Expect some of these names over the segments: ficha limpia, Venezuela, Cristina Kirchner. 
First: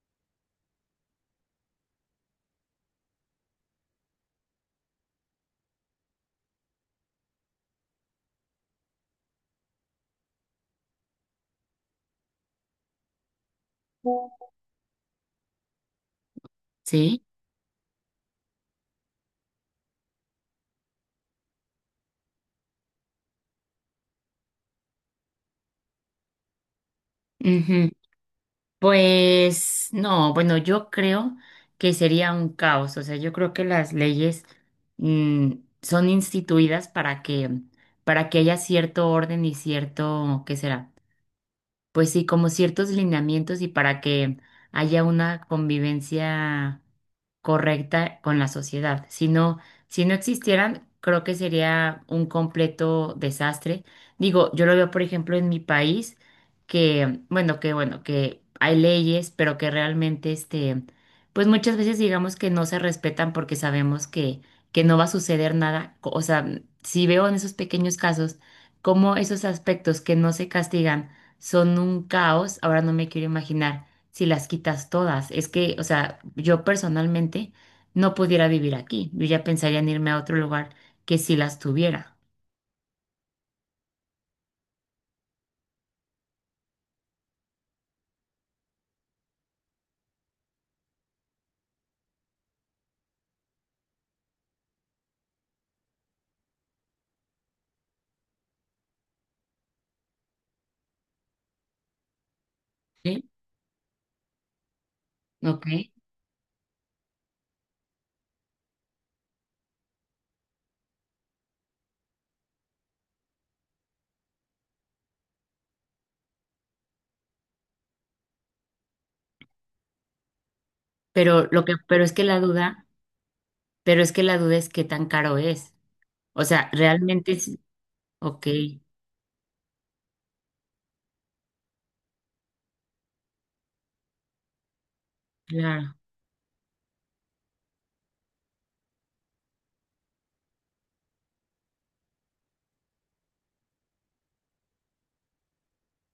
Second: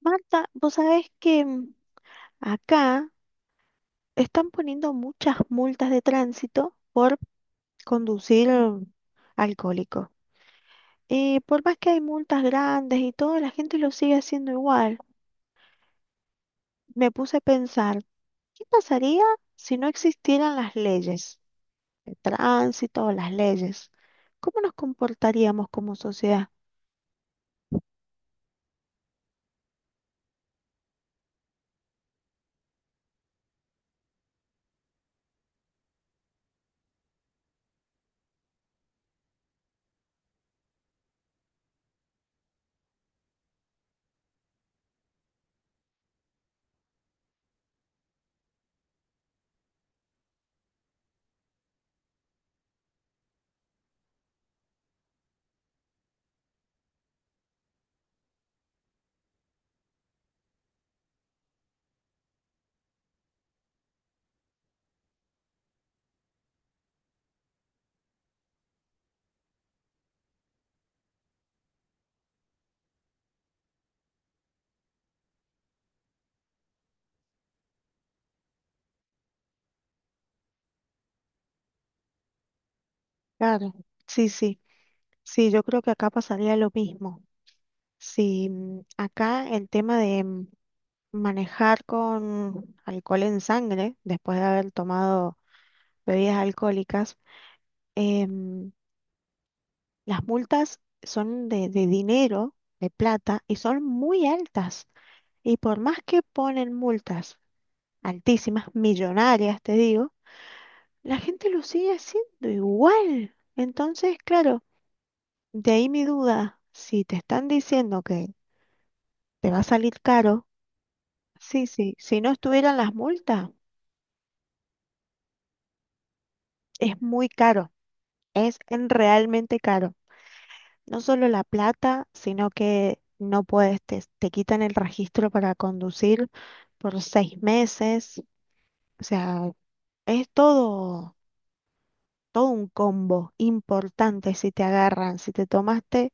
Marta, vos sabés que acá están poniendo muchas multas de tránsito por conducir alcohólico. Y por más que hay multas grandes y todo, la gente lo sigue haciendo igual. Me Sí, puse a pensar, ¿qué pasaría si no existieran las leyes de tránsito o las leyes? ¿Cómo nos comportaríamos como sociedad? ujú. Pues no, bueno, yo creo que sería un caos, o sea, yo creo que las leyes mm, son instituidas para que haya cierto orden y cierto, ¿qué será? Pues sí, como ciertos lineamientos y para que haya una convivencia correcta con la sociedad. Si no, si no existieran, creo que sería un completo desastre. Digo, yo lo veo, por ejemplo, en mi país, que bueno, que hay leyes, pero que realmente, este, pues muchas veces digamos que no se respetan porque sabemos que no va a suceder nada. O sea, si veo en esos pequeños casos, cómo esos aspectos que no se castigan, son un caos. Ahora no me quiero imaginar si las quitas todas. Es que, o sea, yo personalmente no pudiera vivir aquí. Yo ya pensaría en irme a otro lugar que si las tuviera. Claro, sí, sí, sí, yo creo que acá pasaría lo mismo. Si acá el tema de, manejar con alcohol en sangre después de haber tomado bebidas alcohólicas, em, las multas son de dinero, de ¿Sí? plata, y son muy altas. Y Ok. por más que ponen multas altísimas, millonarias, te digo, la gente lo sigue haciendo igual. Entonces, claro, de ahí mi duda, si te están diciendo que te va a salir caro, Pero lo sí, que, sí, pero es si que no la estuvieran duda, las multas, pero es que la duda es qué tan caro es. O sea, es muy realmente es, caro, ok, es realmente caro. No solo la plata, sino que no puedes, te quitan el registro para claro. conducir por 6 meses. O sea, es todo un combo importante si te agarran, si te tomaste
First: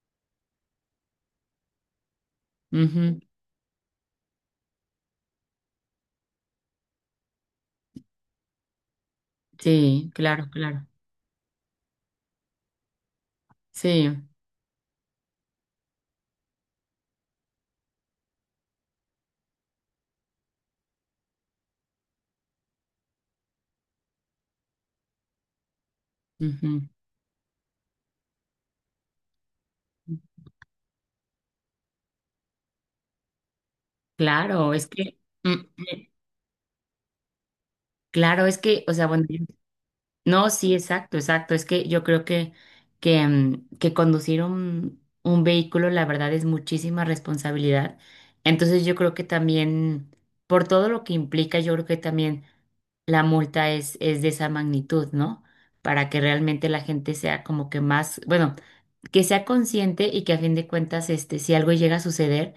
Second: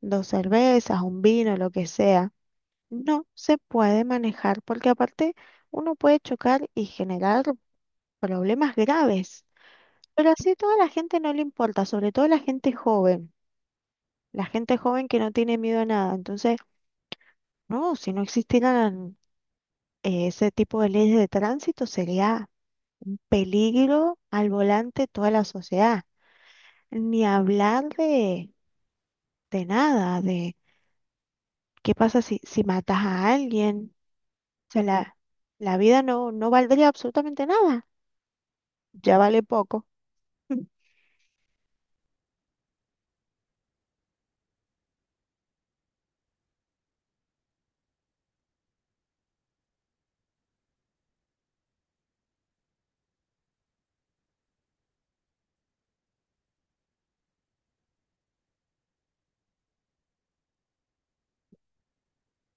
2 cervezas, un vino, lo que sea. Ujú, No se puede manejar porque aparte uno puede chocar y generar problemas graves. sí, Pero claro, así toda claro. la gente no le importa, sobre todo Sí. la gente joven que no tiene miedo a nada. Entonces, no, si no existieran ese tipo de leyes de tránsito, sería un peligro al volante toda la sociedad. Ujú. Ni hablar de nada, de qué pasa si, si matas a alguien. O Claro, sea, es que, mm, la vida mm, no valdría absolutamente nada. O sea, Ya bueno, vale poco. no, sí, exacto, exacto. Es que yo creo que conducir un vehículo, la verdad, es muchísima responsabilidad. Entonces yo creo que también, por todo lo que implica, yo creo que también la multa es de esa magnitud, ¿no? Para que realmente la gente sea como que más, bueno, que sea consciente y que a fin de cuentas, este, si algo llega a suceder,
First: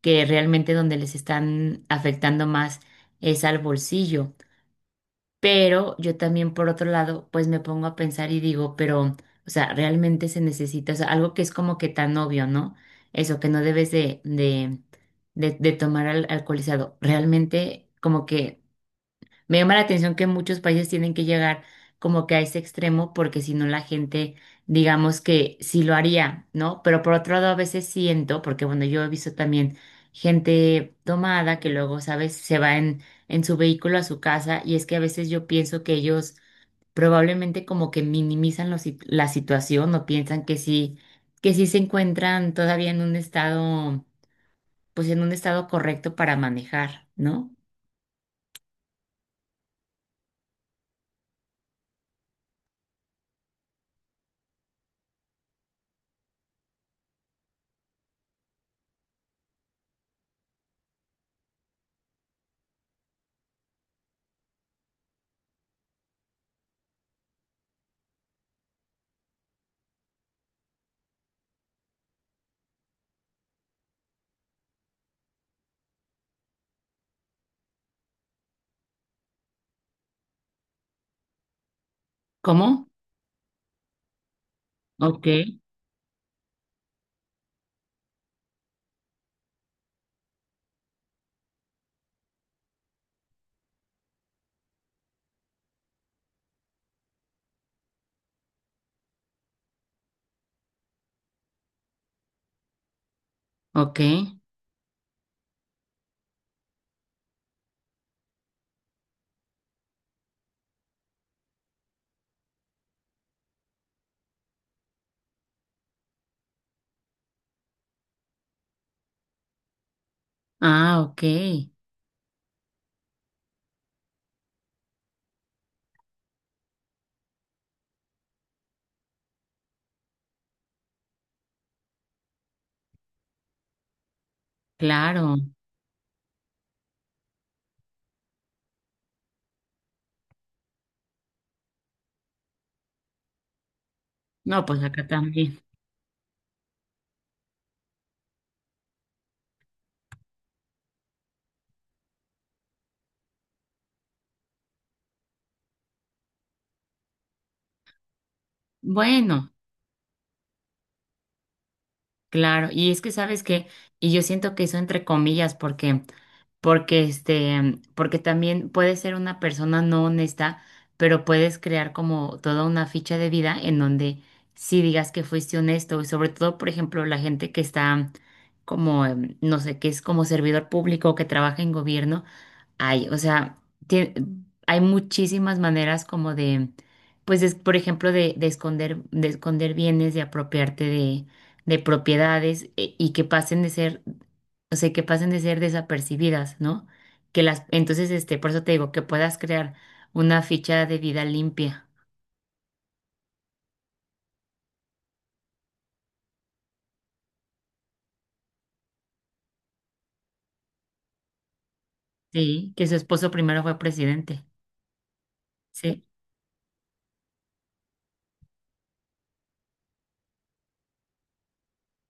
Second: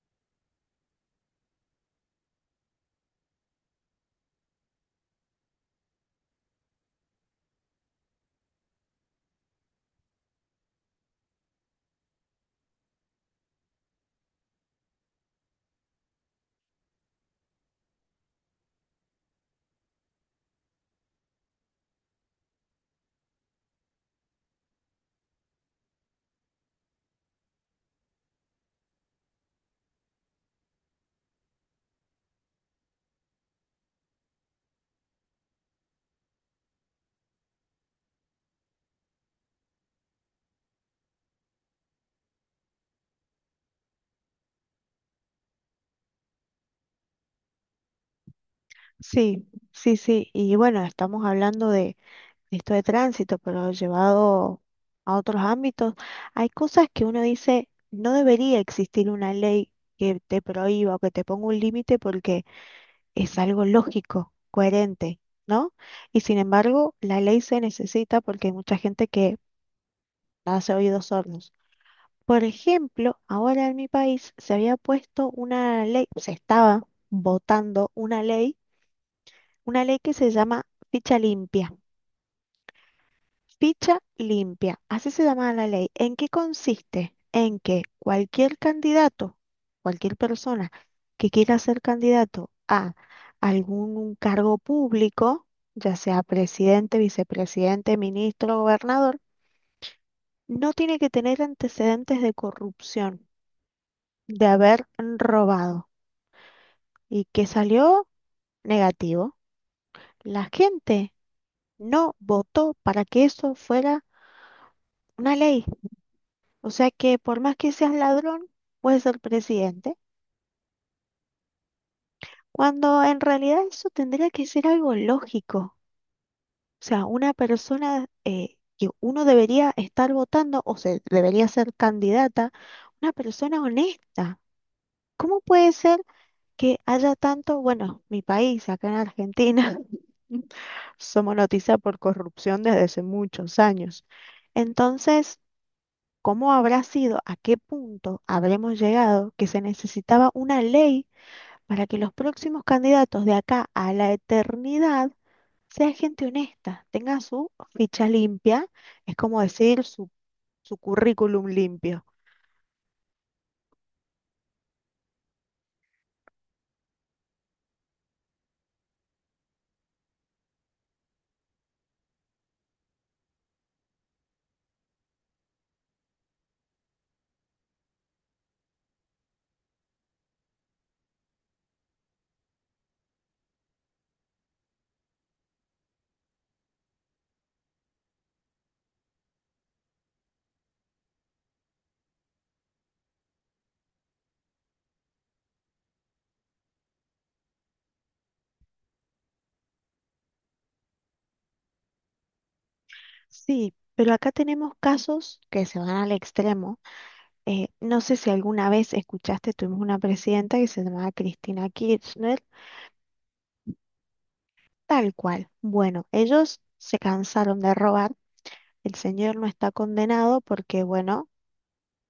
que realmente donde les están afectando más es al bolsillo. Pero yo también, por otro lado, pues me pongo a pensar y digo, pero, o sea, realmente se necesita, o sea, algo que es como que tan obvio, ¿no? Eso, que no debes de tomar al alcoholizado. Realmente, como que me llama la atención que muchos países tienen que llegar como que a ese extremo porque si no la gente, digamos que sí lo haría, ¿no? Pero por otro lado a veces siento, porque bueno, yo he visto también gente tomada que luego, ¿sabes? Se va en su vehículo a su casa y es que a veces yo pienso que ellos probablemente como que minimizan la situación o piensan que sí se encuentran todavía en un estado, pues en un estado correcto para manejar, ¿no? Sí, sí, sí. Y bueno, estamos hablando de esto de tránsito, pero llevado a otros ámbitos, hay cosas que uno dice, no debería existir una ley que te prohíba o que te ponga un límite porque es algo lógico, coherente, ¿no? Y sin embargo, la ley se necesita porque hay mucha gente que hace oídos sordos. Por ejemplo, ahora en mi país se había puesto una ley, se estaba votando una ley que se llama ficha limpia. ¿Cómo? Ficha limpia, así se Ok, llama la ley. ¿En qué consiste? En que cualquier candidato, cualquier persona que quiera ser candidato a algún cargo público, ya sea presidente, vicepresidente, ministro, gobernador, no tiene que tener antecedentes de corrupción, ok. de haber robado y que salió negativo. La gente no votó para que eso fuera una ley. O sea que por más que seas ladrón, puedes ser presidente, Ah, ok, cuando en realidad eso tendría que ser algo lógico. O sea, una persona que uno debería estar votando o se debería ser candidata, una persona honesta. claro. ¿Cómo puede ser que haya tanto, bueno, mi país, acá en Argentina, somos noticia por corrupción desde hace muchos años? No, pues acá Entonces, también. ¿cómo habrá sido, a qué punto habremos llegado que se necesitaba una ley para que los próximos candidatos de acá a la eternidad sea gente honesta, tenga su ficha limpia, es como Bueno, decir su currículum limpio? claro. Y es que sabes que, y yo siento que eso entre comillas, porque también puedes ser una persona no honesta, pero puedes crear como toda una ficha de vida en donde sí digas que fuiste honesto. Y sobre todo, por ejemplo, la gente que está como, no sé, que es como servidor público, que trabaja en gobierno. Hay, o sea, tie- hay muchísimas maneras como de, pues, por ejemplo, de esconder bienes, de apropiarte de propiedades y que pasen de ser, o sea, que pasen de ser desapercibidas, ¿no? Que las, entonces, este, por eso te digo, que puedas crear una ficha de vida limpia, Sí, pero acá tenemos casos que se van al extremo. No sé si alguna vez escuchaste, tuvimos una presidenta que se llamaba Cristina Kirchner, ¿sí? Que su esposo primero fue presidente, tal cual. ¿sí? Bueno, ellos se cansaron de robar, el señor no está condenado porque, bueno,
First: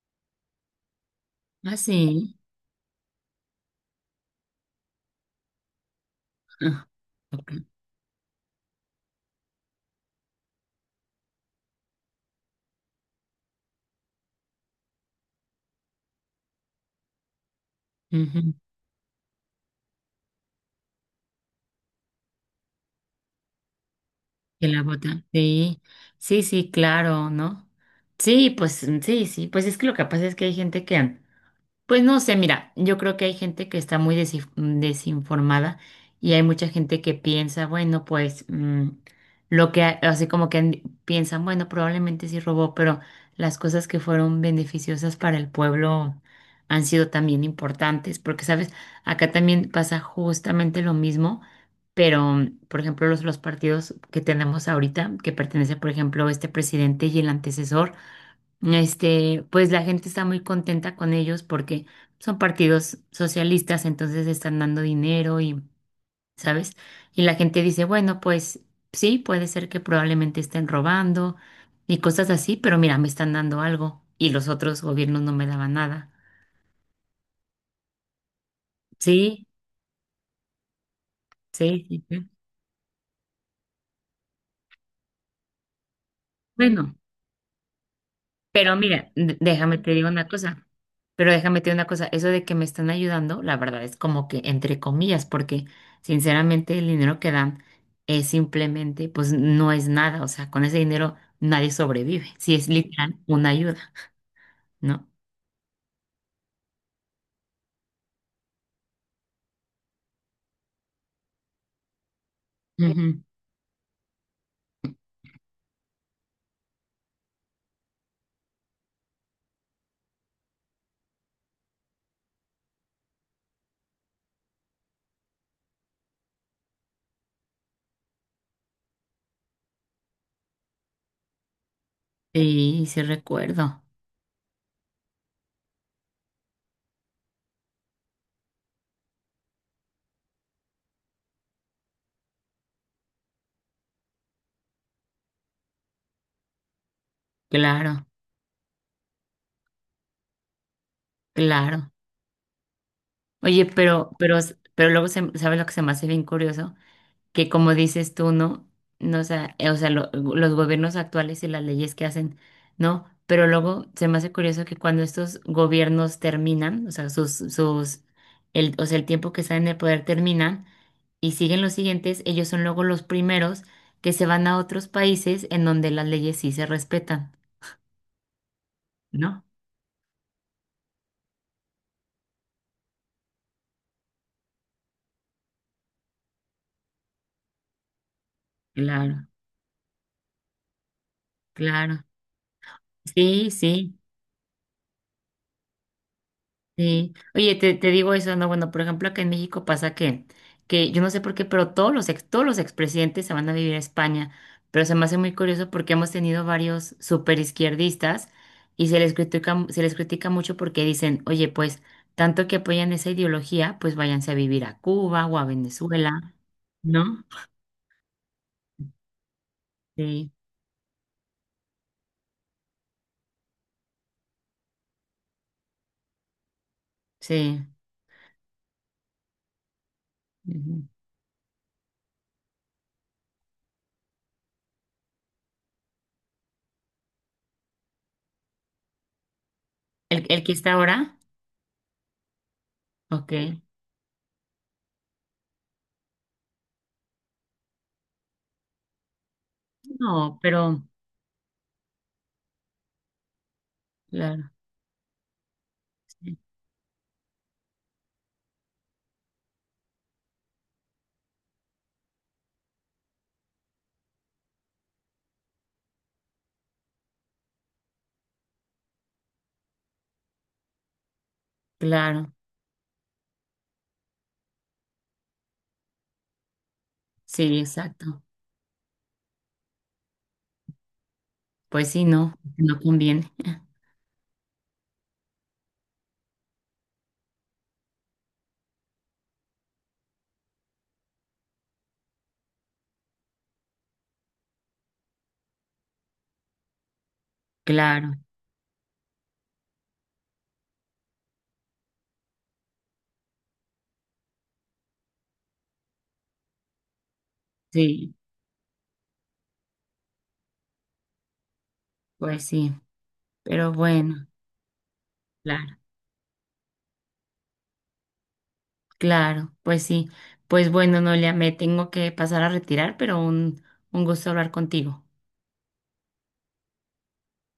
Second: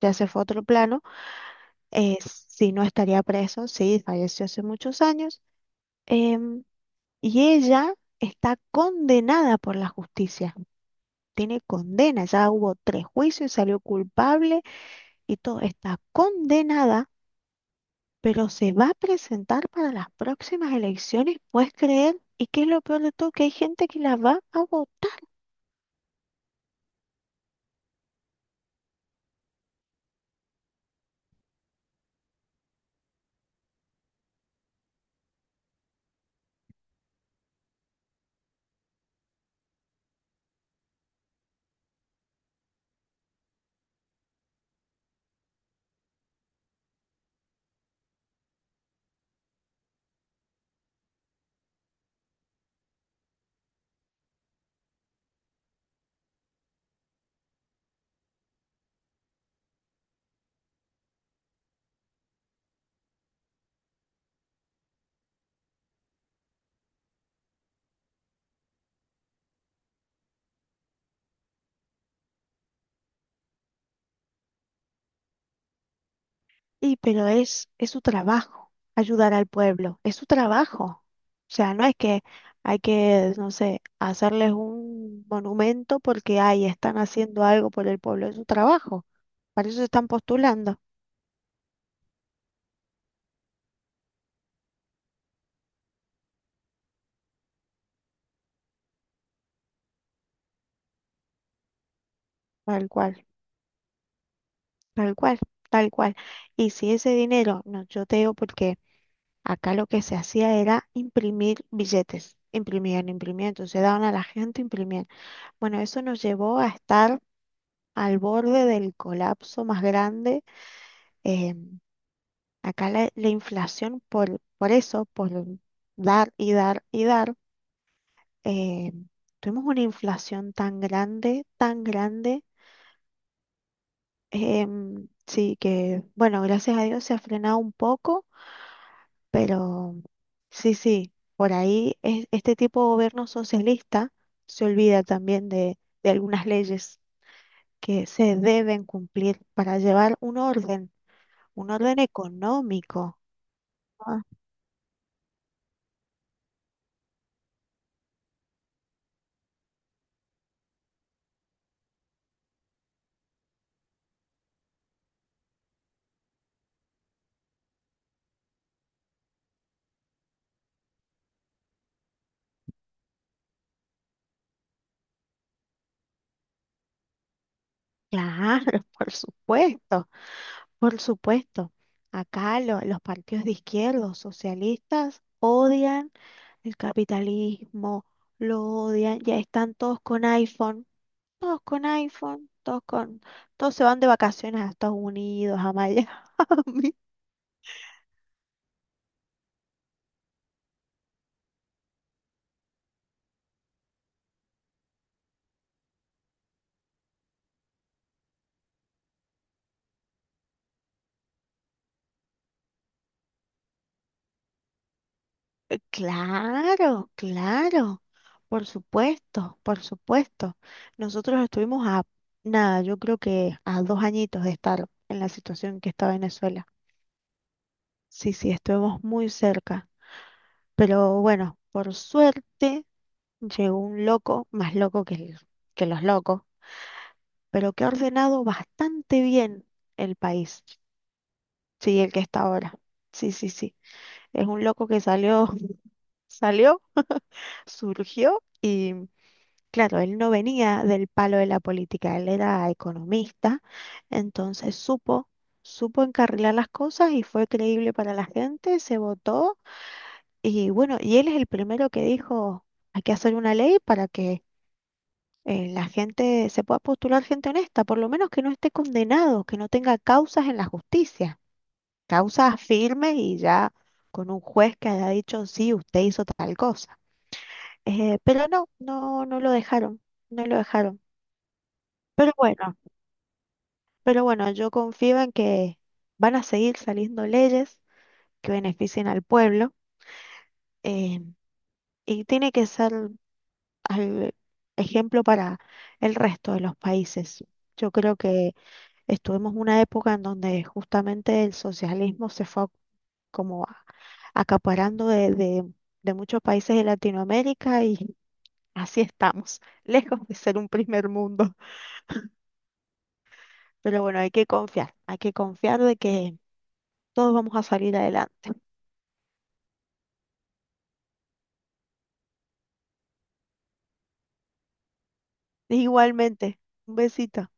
ya se fue a otro plano, Ah, eh, sí. si no estaría preso, sí, falleció hace muchos años, em, Ah, y ok. ella está condenada por la justicia, tiene condena, ya hubo 3 juicios, salió culpable y todo, está condenada, pero Ujú. se va a presentar para las próximas elecciones, ¿puedes creer? ¿Y qué es lo peor de todo? Que hay gente que la va a Que la votar. botan. Sí, sí, sí, claro, ¿no? Sí, pues sí, sí, pues es que lo que pasa es que hay gente que, pues no sé, mira, yo creo que hay gente que está muy desinformada y hay mucha gente que piensa, bueno, pues mm, lo que, ha- así como que han- piensan, bueno, probablemente sí robó, pero las cosas que fueron beneficiosas para el pueblo han sido también importantes, porque, sabes, acá también pasa justamente lo mismo, pero, por ejemplo, los partidos que tenemos ahorita, que pertenece, por ejemplo, este presidente y el antecesor. Este, pues la gente está muy contenta con ellos porque son partidos socialistas, entonces están dando dinero y, ¿sabes? Y la gente dice, bueno, pues sí, puede ser que probablemente estén robando y cosas así, pero mira, me están dando algo y los otros gobiernos no me daban nada. Y pero es su trabajo ayudar Sí, al pueblo, es su trabajo. O sea, sí, no es sí. que Sí. hay que, no sé, hacerles un monumento porque ahí Bueno. están haciendo algo por el pueblo, es su Pero trabajo. mira, Para eso se están postulando, déjame te digo una cosa, eso de que me están ayudando, la verdad es como que entre comillas, porque sinceramente el dinero que dan es simplemente, pues no es nada, o sea, con ese dinero nadie sobrevive, si es tal literal cual, una ayuda, ¿no? tal cual, tal cual. Y si ese dinero, no, yo te digo porque acá lo que se hacía era imprimir billetes, imprimían, Ujú. imprimían, entonces daban a la gente, imprimían. Bueno, eso nos llevó a estar al borde del colapso más grande. eh, Acá la inflación, por eso, por dar y dar y dar, eh, tuvimos una inflación tan grande, Sí, sí recuerdo, sí que, bueno, gracias a Dios se ha frenado un poco, pero sí, sí, por ahí este tipo de gobierno socialista se olvida también de algunas leyes claro, que se deben cumplir para llevar un claro. orden económico. Oye, Ah, pero luego ¿sabes lo que se me hace bien curioso? Que como dices tú, ¿no? No, o sea, los gobiernos actuales y las leyes que hacen, ¿no? Pero luego se me hace curioso que cuando estos gobiernos terminan, o sea, el tiempo que están en el poder terminan y siguen los siguientes, ellos son luego los primeros que se van a otros países en donde las leyes sí se respetan, claro, por ¿no? supuesto. Por supuesto, acá los partidos de izquierda, los socialistas, odian el capitalismo, lo odian, Claro, ya están todos con iPhone, todos con claro. iPhone, todos con, Sí, todos se sí. van de vacaciones a Estados Unidos, a Miami. Sí, oye, te digo eso, no, bueno, por ejemplo, acá en México pasa que yo no sé por qué, pero todos los expresidentes se van a vivir a España, pero se me hace muy curioso porque hemos tenido varios superizquierdistas y se les critica mucho porque dicen, oye, pues, tanto que apoyan esa ideología, pues váyanse a vivir a Cuba o a Venezuela, Claro, ¿no? claro, por supuesto, por Sí, supuesto. Nosotros estuvimos a nada, yo creo que a 2 añitos de estar en la situación que está Venezuela. sí. Sí, sí, estuvimos muy cerca. Ujú. Pero bueno, por suerte llegó un loco, más loco que, que los locos, pero que ha ordenado bastante bien el ¿El que país. está ahora? Sí, el que está ahora. Sí, Ok. sí, sí. Es un loco que salió, salió, surgió y claro, él no No, venía pero, del palo de la política, él era economista, claro, entonces supo, supo sí, encarrilar las cosas y fue creíble para la gente, se votó y bueno, y él es el primero que dijo, hay que hacer una ley para que la gente se pueda postular gente honesta, por lo menos que no esté condenado, que no tenga causas en la justicia, claro, causas firmes y ya con un juez que haya dicho, sí, usted hizo tal cosa. sí, exacto. Pero no, no, no lo dejaron, no lo dejaron. Pues sí, Pero no, bueno, no conviene. pero bueno, yo confío en que van a seguir saliendo leyes que beneficien al pueblo, eh, y tiene que ser al- ejemplo para el resto de los países. Yo Claro, creo que estuvimos una época en donde justamente el socialismo se fue como acaparando de muchos países de Latinoamérica y sí, así estamos, lejos de ser un primer mundo. pues sí, pero Pero bueno, bueno, hay que claro, confiar de que todos vamos a salir adelante. claro, pues sí. Pues bueno, Noelia, me tengo que pasar a retirar, pero un gusto hablar contigo. Igualmente, un besito.